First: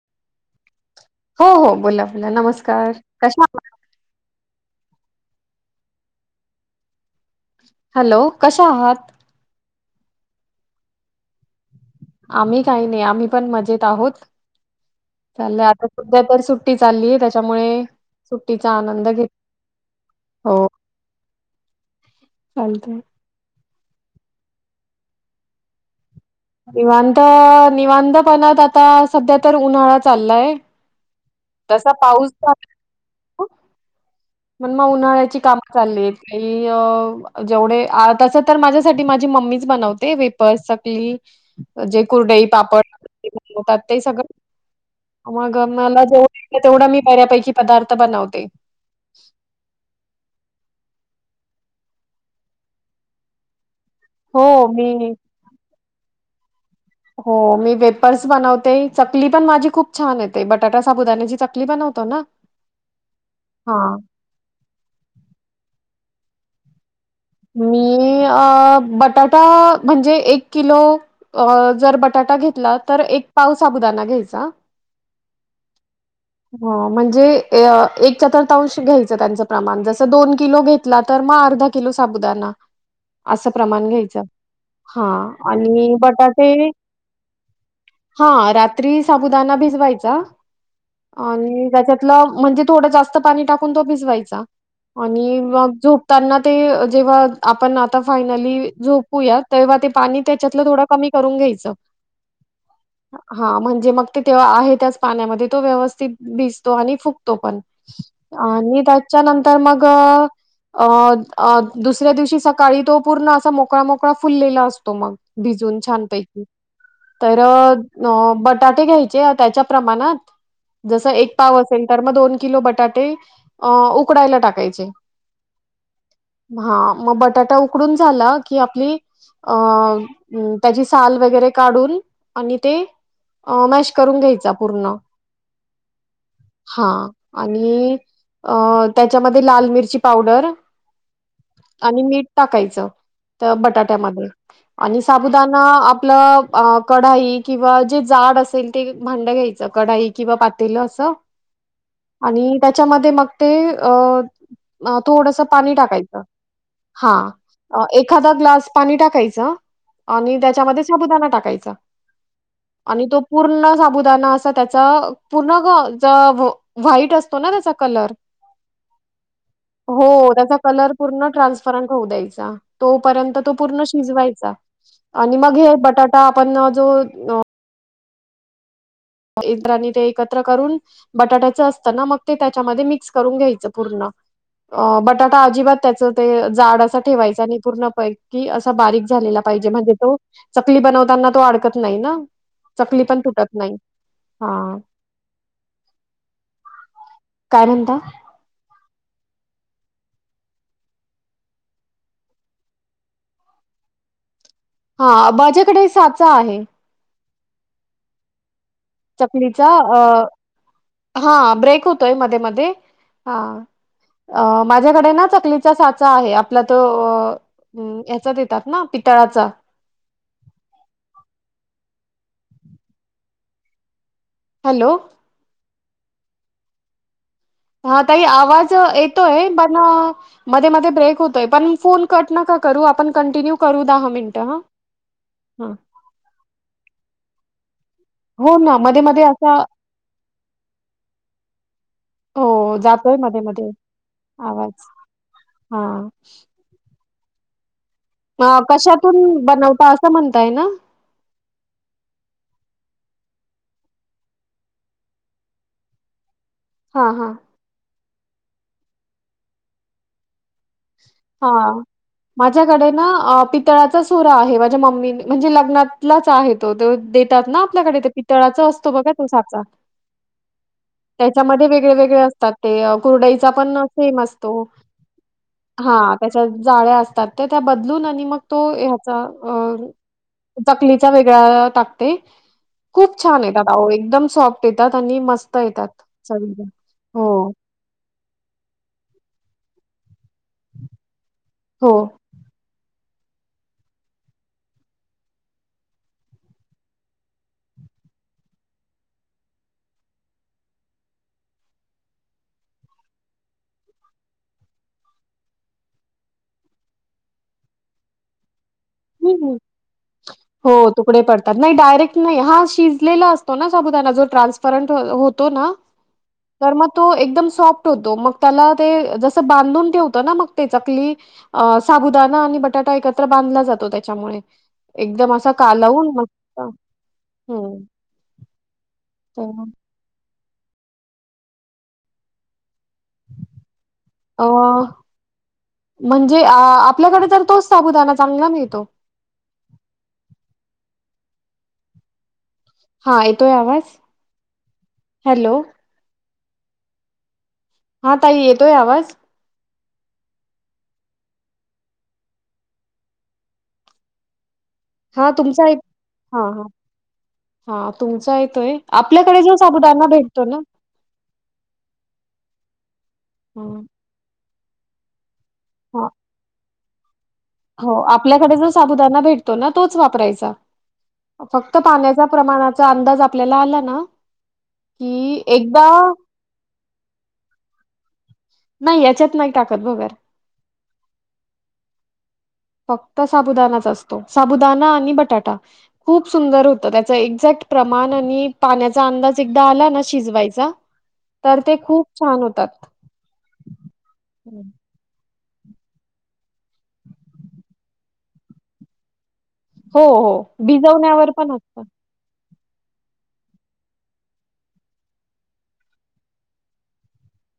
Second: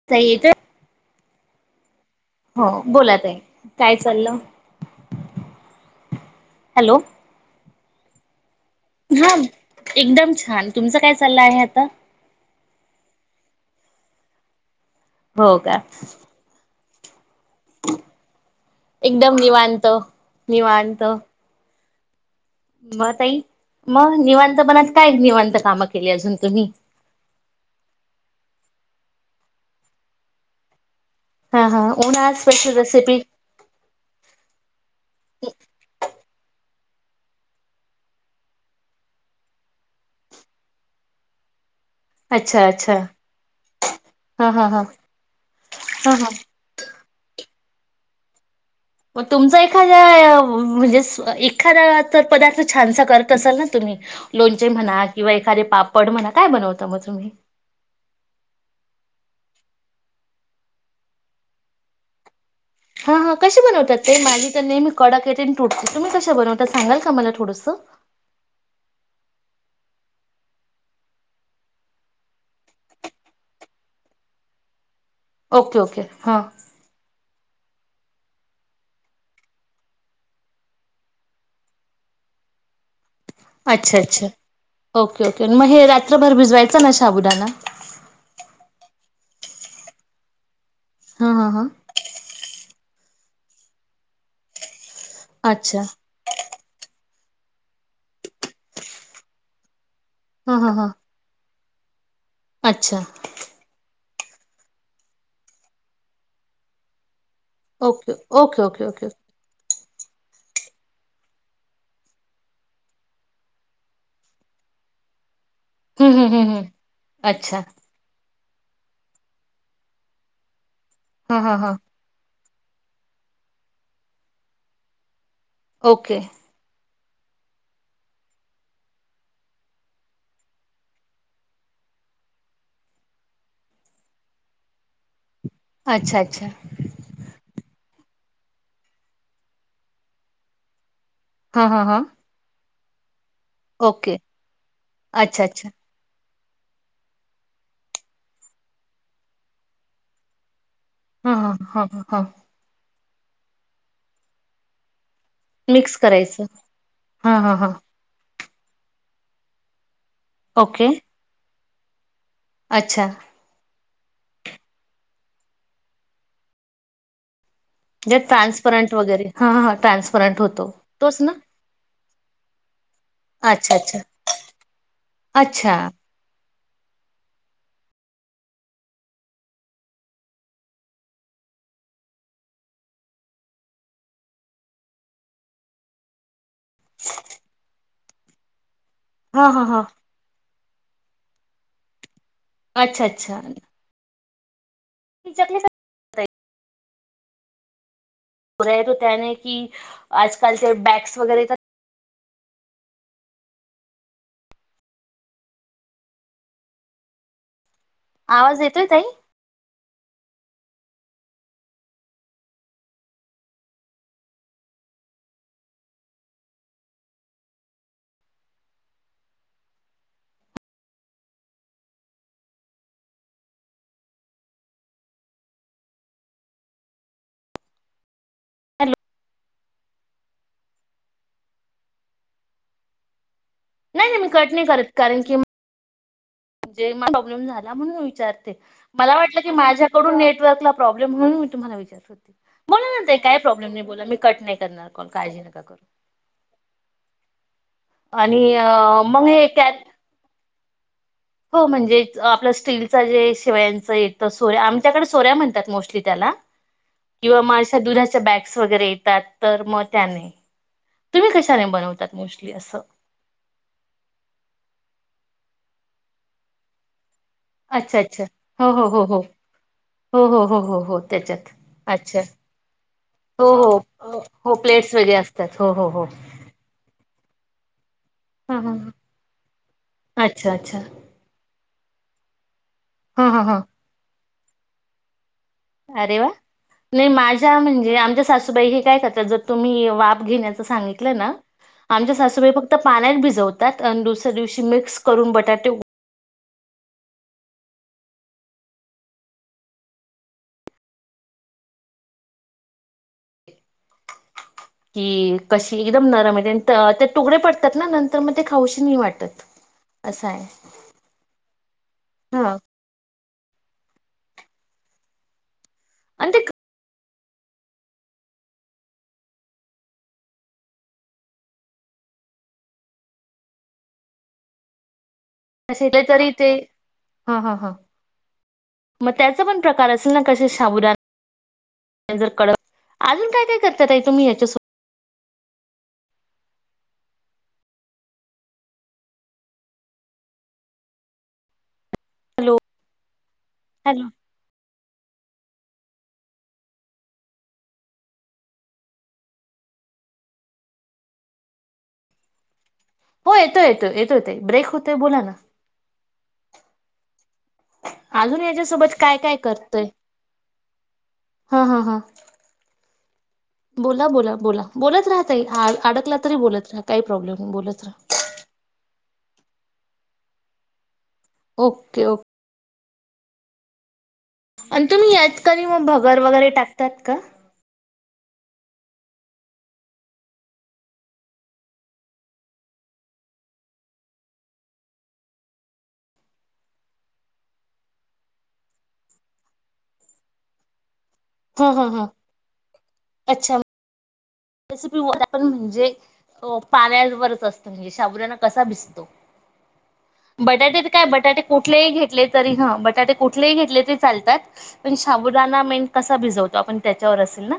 [unintelligible] हो हो बोला. बोला हो नमस्कार बोला ताई कशा आहात? काय चाललय? हॅलो. हॅलो कशा आहात? हा एकदम छान. तुमचं काय चाललं आहे आता? आम्ही काही नाही आम्ही पण मजेत आहोत. हो चाललय का आता सध्या तर सु ट्टी चालली त्याच्यामुळे सुट्टीचा आनंद घेत, एकदम निवांत हो. चालतंय. मग तई मग निवांतपणत काय निवांत कामं केली अजून तुम्ही? निवांत निवांतपणात आता सध्या तर उन्हाळा चाललाय. हा हा तसा पाऊस उन्हाळा चालू स्पेशल रेसिपी पण मग उन्हाळ्याची काम चालली आहेत आणि अ जेवढे अह तस तर माझ्यासाठी माझी मम्मीच बनवते वेपर्स, चकली जे कुरडई, अच्छा पापड, अच्छा सांडगे बनवतात ते सगळं हा हा हा मग मला हा हा [unintelligible] तेवढ मी बऱ्यापैकी पदार्थ बनवते. म तुमचा एखादा म्हणजे एखादा जर पदार्थ छानसा करत असाल ना तुम्ही हो लोणचे म्हणा मी किंवा एखादे पापड म्हणा काय बनवत हो मी वे फर्स बनवते, चकली पण माझी खूप छान येते, बटाटा साबुदाण्याची चकली बनवतो ना हा हा कशी बनवतात ते माझी तर नेहमी कडाक येते आणि तुटते तुम्ही कशा बनवताात सांगाल का मला तू मी अह बटाटा म्हणजे एक किलो अह जर बटाटा घेतला तर एक पाव साबुदाना घ्यायचा. ओके ओके हां. म्हणजे अह एक चतुर्थांश घ्यायचं त्यांच प्रमाण जस दोन किलो घेतल तर मग अर्धा किलो साबूदाना असं प्रमाण अच्छा घ्यायचं, अच्छा हा ओके ओके मग आणि हे मी रात्रभर बटाटे भिजवायचा ना साबुदाणा हा रात्री साबुदाना भिजवायचा हां हां हां आणि त्याच्यात ल म्हणजे थोड़ जास्त पाणी टाकून तो भिजवायचा आणि मग अच्छा झोपताना ते जेव्हा आपण आता फायनली झोपूया तेव्हा ते पाणी हां त्याच्यातलं हां थोडं हां कमी करून घ्यायचं. अच्छा. हा म्हणजे मग ते तेव्हा आहे त्याच पाण्यामध्ये तो व्यवस्थित भिजतो आणि फुकतो पण ओके ओके ओके आणि ओके ओके. त्याच्या नंतर मग अ - अ दुसऱ्या दिवशी सकाळी तो पूर्ण असा मोकळा -मोकळा फुललेला असतो मग भिजून हम्म हम्म छानपैकी हम्म हम्म तर अच्छा बटाटे घ्यायचे त्याच्या प्रमाणात जस एक हां हां पाव हां असेल तर मग दोन किलो बटाटे उकडायला टाकायचे. ओके. हा मग बटाटा उकडून झाला की आपली अ त्याची साल वगैरे काढून आणि ते अ मॅश करून घ्यायचा पूर्ण. अच्छा -अच्छा. हा आणि त्याच्यामध्ये लाल मिरची पावडर हां हां हां आणि मीठ टाकायचं तर ओके बटाट्यामध्ये आणि अच्छा साबुदाणा अच्छा आपलं अ कढाई किंवा जे जाड असेल ते भांडं घ्यायचं कढाई किंवा पातेलं अस हां हां हां हां हां आणि त्याच्या मधे मग थोड़स ते पाणी मिक्स टाकायचं करायचं. हां हां हां हा एखादा ग्लास पाणी टाकायचं आणि त्याच्यामध्ये ओके साबुदाणा टाकायचा अच्छा आणि तो पूर्ण साबुदाना असं त्याच पूर्ण ज व्हाईट असतो ना त्याचा कलर म्हणजे अस ट्रान्सपरंट वगैरे हा ह हो ट्रान्सपरंट त्याचा होतो. कलर तोच पूर्ण ना ट्रान्सफरंट होऊ द्यायचा. तोपर्यंत तो अच्छा पूर्ण अच्छा शिजवायचा आणि मग अच्छा हे बटाटा आपण जो इत्रांनी ते एकत्र करून बटाट्याच असत ना मग ते त्याच्यामध्ये मिक्स करून घ्यायचं पूर्ण अ बटाटा अजिबात त्याच ते जाड असा ठेवायचा आणि पूर्ण पैकि असा बारीक झालेला हा हा पाहिजे हा म्हणजे तो चकली बनवताना तो अडकत नाही ना चकली अच्छा पण अच्छा तुटत नाही हा. [inaudible] काय म्हणता? [unintelligible] त्याने की आजकालचे बॅगस वगैरे येतात हा माझ्याकडे साचा आहे. आवाज येतोय ताई? चकलीच अ हा ब्रेक होतोय मध्ये मध्ये ह अ माझ्याकडे ना चकलीचा साचा आहे आपला तो हम्म हचा येतात ना पितळाचा. हॅलो. हा ताई आवाज हॅलो येतोय पण अ मध्ये- मध्ये ब्रेक होतोय पण फोन कट नका करू आपण कंटिन्यू करू दहा नाही नाही मी मिनटं कट ह नाही हां. जेव्हा प्रॉब्मल झाला म्हणून. विचारते हो ना मध्ये मला मध्ये वाट की असा माझ्याकडून नेटवर्कला प्रॉब्लेम म्हणून मी तुम्हाला विचारते. हो म्हणून जातोय म्हणते काही मध्ये मध्ये प्रॉब्लेम नाही बोला मी कट नाही करणार आवाज कॉल काळजी नका करू. हा आणि अ मग कशातून हे कॅ बनवता असं म्हणताय ना. हो म्हणजे आपलं स्टीलचा जे शिवायांचं य सोऱ्या आमच्याकडे सोऱ्या म्हणतात मोस्टली त्याला हा हा किंवा मग अश्या दुधाच्या बॅग्स वगैरे येतात तर मग त्याने तुम्ही हा कशाने बनवतात मोस्टली असं माझ्याकडे ना पी तळाचा सुरा आहे माझ्या मम्मी म्हणजे लग्नालाच आहे तो ते त्यात ना अच्छा आपल्याकडे अच्छा पितळाचा हो हो असतो हो बघा हो तो साचा हो हो हो हो हो त्याच्यात त्याच्यामध्ये वेगळे वेगळे अच्छा असतात ते हो कुरडाईचा हो पण अ, सेम असतो हो प्लेट्स वेगळे असतात हो हो हा हो त्याच्या जाळ्या असतात ते त्या बदलून आणि मग ह तो ह ह्याचा अ अच्छा अच्छा चकलीचा वेगळा टाकते- खूप हा हा छान हा येतात अहो एकदम सॉफ्ट येतात आणि मस्त येतात अरे वा चवीला. नाही हो माझ्या म्हणजे आमच्या सासूबाई हे काय करतात जर तुम्ही वाप घेण्या सांगितलं ना.. हो आमच्या सासूबाई तुम्ही फक्त पाण्यात भिजवतात आणि दुसऱ्या दिवशी मिक्स करून बटाटे कि कशी एकदम नरम आहेेत त्या तुकडे पडतात ना नंत तर मग ते खाऊशी नाही वाटते हो तुकडे पडतात नाही डायरेक्ट नाही हा शिजलेला अस तो ना साबुदाणा जो ट्रान्सपरंट होतो ना आणि ते तर मग तो एकदम सॉफ्ट होतो मग त्याला ते जस बांधून ठेवत ना मग ते चकली अ साबुदाणा आणि बटाटा एकत्र बांधला जातो त्याच्यामुळे एकदम असा कालवून तरी ते मस्त हा हा ह हम्म मग त्याच पण प्रकार अस कसे साबूदाणा एकदम कडक, अजून काय काय करतात तुम्ही अ म्हणजे आपल्याकडे तर तोच साबुदाना चांगला मिळतो हॅलो! हा येतोय आवाज? Hello hello! हा ताई येतोय आवाज? हो येतो येतो येतो य ब्रेक होत.. हा तुमचा एक हा हा.. हा तुमचा अजून येतोय.. याच्यासोबत काय काय आपल्याकडे जो करतय साबुदांना भेटतो ना हा हा हा.. बोला बोला बोला बोलत राहा ताई हा अडकला तरी बोलत राहा काही प्रॉब्लेम नाही बोलत हो राहा.. आपल्याकडे जो साबुदाना भेटतो ना तोच वापरायचा फक्त ओके पाण्या ओके प्रमाणाचा अंदाज आपल्याला आला ना आणि तुम्ही यात की का नाही एकदा मग भगर वगैरे टाकतात का नाही याच्यात नाही टाकत भगर फक्त साबुदानाच असतो साबुदाणा आणि बटाटा खूप सुंदर होतं त्याच एक्झॅक्ट प्रमाण आणि पाण्याचा अंदाज एकदा आला ना शिजवायचा तर हा ते हा खूप हा छान होतात अच्छा [inaudible] म्हणजे पाण्यावरच असत म्हणजे साबुदाणा कसा भिसतो हो हो भिजवण्यावर बटाटे पण असत कुठलेही घेतले तरी ही बटाटे कुठलेही घेतले तेरी चालतात- पण शाबुदाना मैन कसा भिजवतो आपण त्याच्यावर असेल ना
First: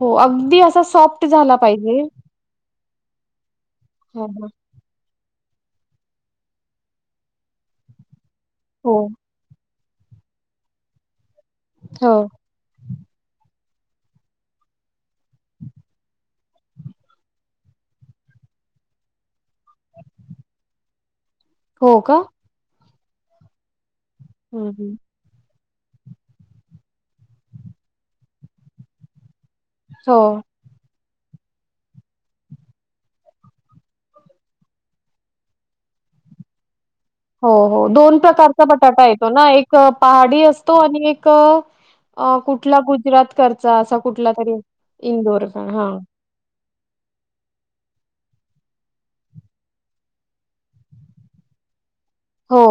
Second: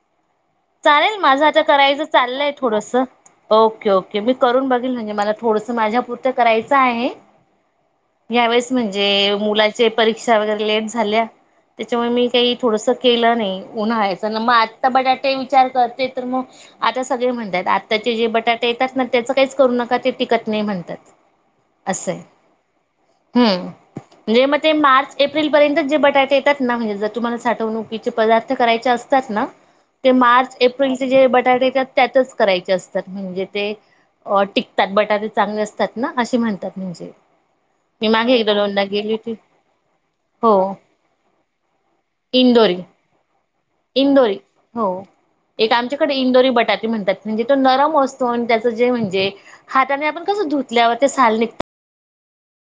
हो अगदी अस चालेल माझं आता करायचं चाललंय थोडस, ओके ओके हो मी करून बघेल म्हणजे मला थोडस माझ्यापुरतं करायचं आहे, यावेळेस हो म्हणजे मुला- परीक्षा वगैरे लेट झाल्या त्याच्यामुळे हो मी काही थोडस केलं नाही उन्हाळायचं ना मग आत्ता बटाटे विचार करते तर मग आता सगळे म्हणतात आत्ताचे जे बटाटे येतात ना त्याचं काहीच करू नका ते टिकत नाही म्हणतात ह.. असं हम्म लै हम्म, म्हणजे हम्म. मार्च एप्रिल पर्यंत जे बटाटे येतात ना म्हणजे जर तुम्हाला साठवणुकीचे पदार्थ करायचे असतात ना ते हो मार्च एप्रिलचे जे बटाटे येतात त्यातच करायचे असतात म्हणजे ते अ टिकतात बटाटे चांगले असतात ना असे म्हणतात म्हणजे हो हो मी दोन मागे एकदा प्रकारचा दोनदा बटाटा गेली येतो होती ना एक पहाडी हो असतो आणि एक अ कुठला इंदोरी गुजरात कडचा इंदोरी हो एक आमच्याकडे इंदोरी बटाटा म्हणतात म्हणजे तो नरम असतो आणि त्याचं जे म्हणजे हाताने आपण कसं धुतल्यावर ते साल निघत हो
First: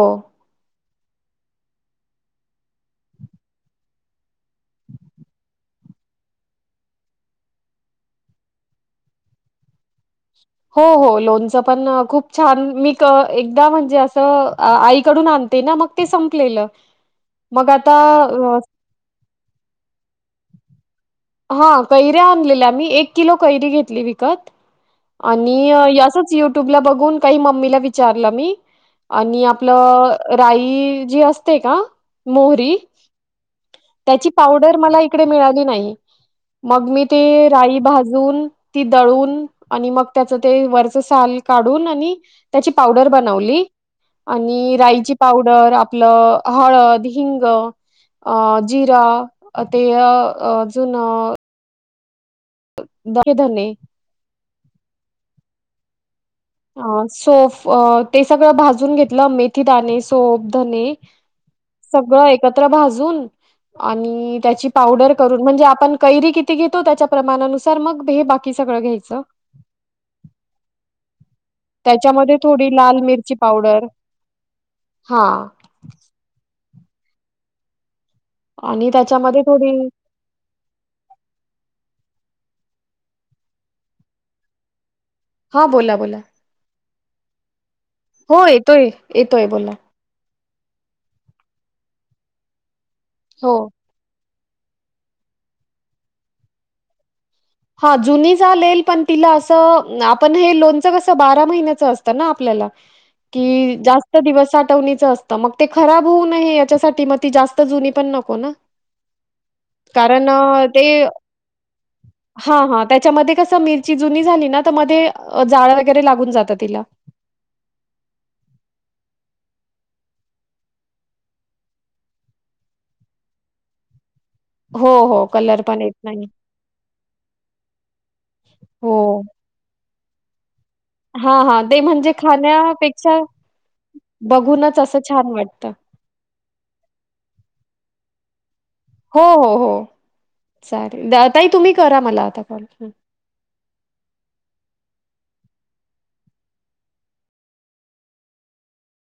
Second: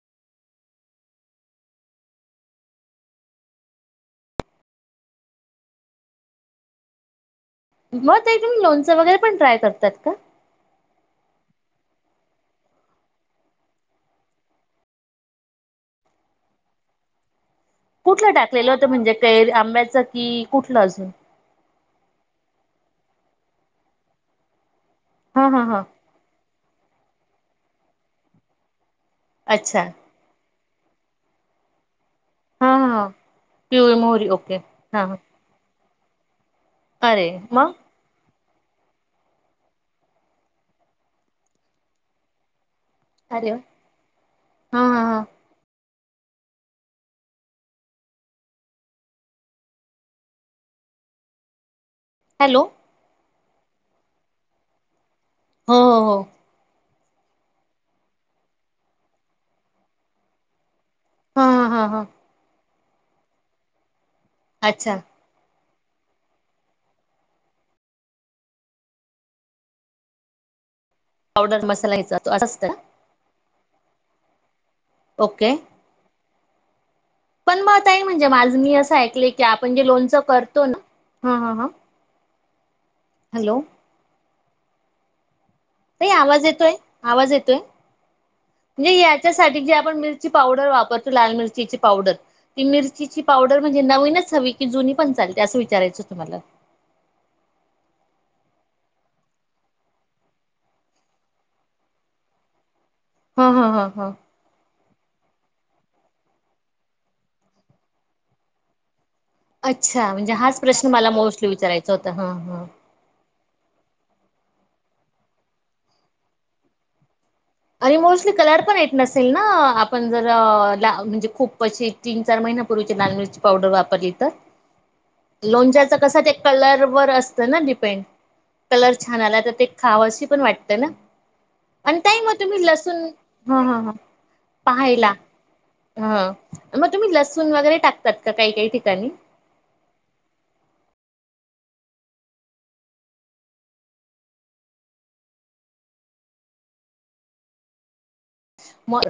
मग ते तुम्ही लोणचं वगैरे पण ट्राय करतात का हो हो लोणच पण खूप छान मी एकदा म्हणजे असं आईकडून आणते ना मग ते संपलेलं मग आ कुठलं टाकलेलं होतं म्हणजे कैर आंब्याचं की कुठलं अजून हा कैऱ्या आणलेल्या आम्ही एक किलो कैरी घेतली विकत हा हा आणि हा. याचच युट्यूबला बघून काही मम्मीला विचारलं मी आणि अच्छा. आपलं राई जी असते का हा मोहरी हा हा. पिवळी मोहरी त्याची ओके पावडर मला हा हा इकडे मिळाली नाही मग मी अरे ते मग राई भाजून ती दळून आणि मग त्याचं ते वरच साल काढून आणि त्याची पावडर अरे वा बनवली आणि हा हा राईची हा पावड डर आपलं हळद हिंग जिरा ते अ अजून हॅलो धने हो हो अ सोफ ते सगळं भाजून घेतलं मेथी दाणे सोफ धने हा हा हा हा. सगळं एकत्र भाजून आणि त्याची अच्छा पावडर करून म्हणजे आपण कैरी किती घेतो त्याच्या प्रमाणानुसार मग हे बाकी सगळं घ्यायचं पावडर मसाला ह्याचा तो त्याच्यामध्ये असंच थोडी का लाल मिरची पावडर हा ओके पण मग आता म्हणजे माझ मी आणि असं ऐकलं की त्याच्यामध्ये थोडी आपण जे लोणच करतो ना ह ह हा हॅलो हा बोला का बोला आवाज येतोय आवाज येतोय हो येतोय म्हणजे येतोय याच्यासाठी बोला जे आपण मि पावडर वापरतो लाल मिरचीची पावडर ती मिरचीची हो पावडर म्हणजे नवीनच हवी की जुनी पण चालते अस विचायचं तुम्हाला हा जुनी चालेल पण तिला असं आपण हे लोणच कसं बारा महिन्याचं असतं ना आपल्याला हा हा कि हा हा जास्त दिवस साठवणीच असत तर मग ते खराब होऊ नये याच्यासाठी मग ती जास्त जुनी पण नको ना अच्छा कारण म्हणजे हाच प्रश्न मला मोस्टली विचारायचा होत हा हा हा त्याच्यामध्ये कसं मिरची जुनी झाली ना त्या मध्ये जाळ वगैरे लागून जातं तिला आणि मोस्टली कलर पण येत नसेल ना आपण जर ला म्हणजे खूप पशी तीन चार महिन्यापूर्वीची लाल मिरची पावडर वापरली तर हो हो कलर पण येत लोणच्याच कसं नाही. ते कलर वर असतं ना डिपेंड कलर हो. छान आला तर ते खावं अशी पण वाट हा हा ते म्हणजे लसूण खाण्यापेक्षा हा हा हा बघूनच असं पाहायला छान वाटतं. हा म तुम्ही लसूण वगैरे टाकतात का काही काही ठिकाणी? हो हो हो चालेल ताई तुम्ही करा मला आता कॉल. मर.